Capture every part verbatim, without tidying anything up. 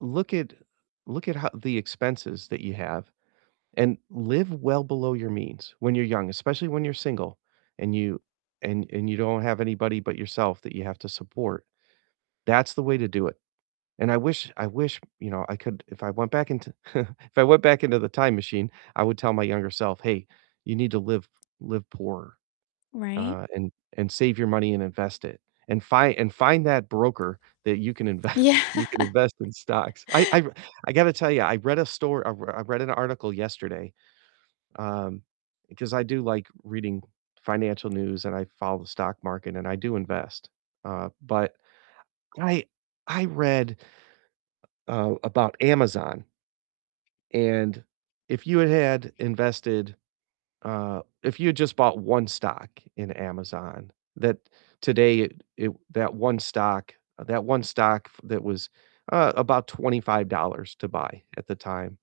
Look at look at how the expenses that you have and live well below your means when you're young, especially when you're single and you and and you don't have anybody but yourself that you have to support, that's the way to do it. And I wish I wish, you know, I could if I went back into if I went back into the time machine, I would tell my younger self, "Hey, you need to live live poor, Right. uh, and and save your money and invest it, and fi and find that broker that you can inve Yeah. you can invest in stocks." I I I gotta tell you, I read a stor I r I read an article yesterday, um, because I do, like, reading financial news and I follow the stock market and I do invest, uh, but I I read uh, about Amazon. And if you had had invested uh, if you had just bought one stock in Amazon, that today it it that one stock that one stock that was, uh, about twenty five dollars to buy at the time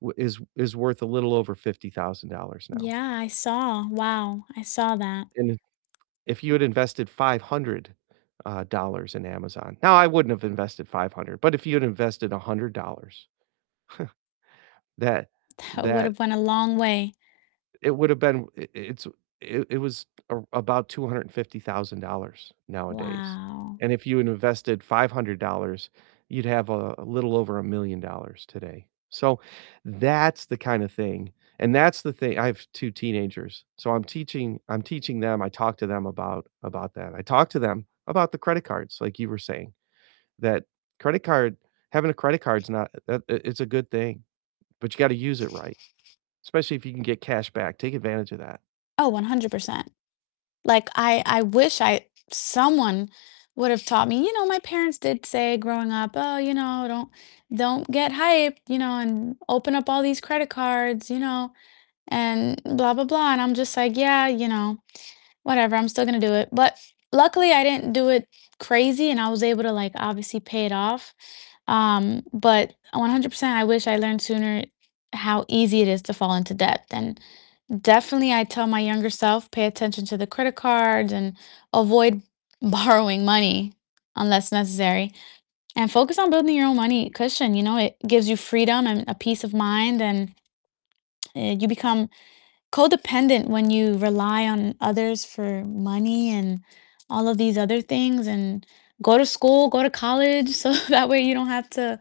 w is is worth a little over fifty thousand dollars now. Yeah, I saw. Wow, I saw that. And if if you had invested five hundred, uh, dollars in Amazon now, I wouldn't have invested five hundred, but if you had invested a hundred dollars, that That that would've went a long way. it would've been i it's it it was a about two hundred and fifty thousand dollars nowadays, Wow. and if you had invested five hundred dollars, you'd have a a little over a million dollars today, so that's the kind of thing and that's the thing I have two teenagers, so I'm teaching I'm teaching them I talk to them about about that. I talk to them about the credit cards, like you were saying, that credit card having a credit card's not uh, it it's a good thing, but you gotta use it right, especially if you can get cash back, take advantage of that. Oh, one hundred percent. Like, I I wish I someone would've taught me, you know, my parents did say growing up, "Oh, you know, don't don't get hyped, you know, and open up all these credit cards, you know, and blah, blah, blah." And I'm just, like, "Yeah, you know, whatever, I'm still gonna do it." But luckily, I didn't do it crazy, and I was able to, like, obviously pay it off, um, but one hundred percent, I wish I learned sooner how easy it is to fall into debt, and definitely I'd tell my younger self, "Pay attention to the credit cards, and avoid borrowing money unless necessary, and focus on building your own money cushion." You know, it gives you freedom, and a peace of mind, and, uh, you become codependent when you rely on others for money and all of these other things, and go to school, go to college, so that way you don't have to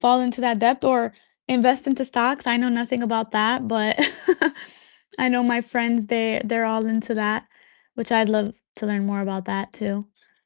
fall into that debt, or invest into stocks, I know nothing about that, but I know my friends, they they're all into that, which I'd love to learn more about that too.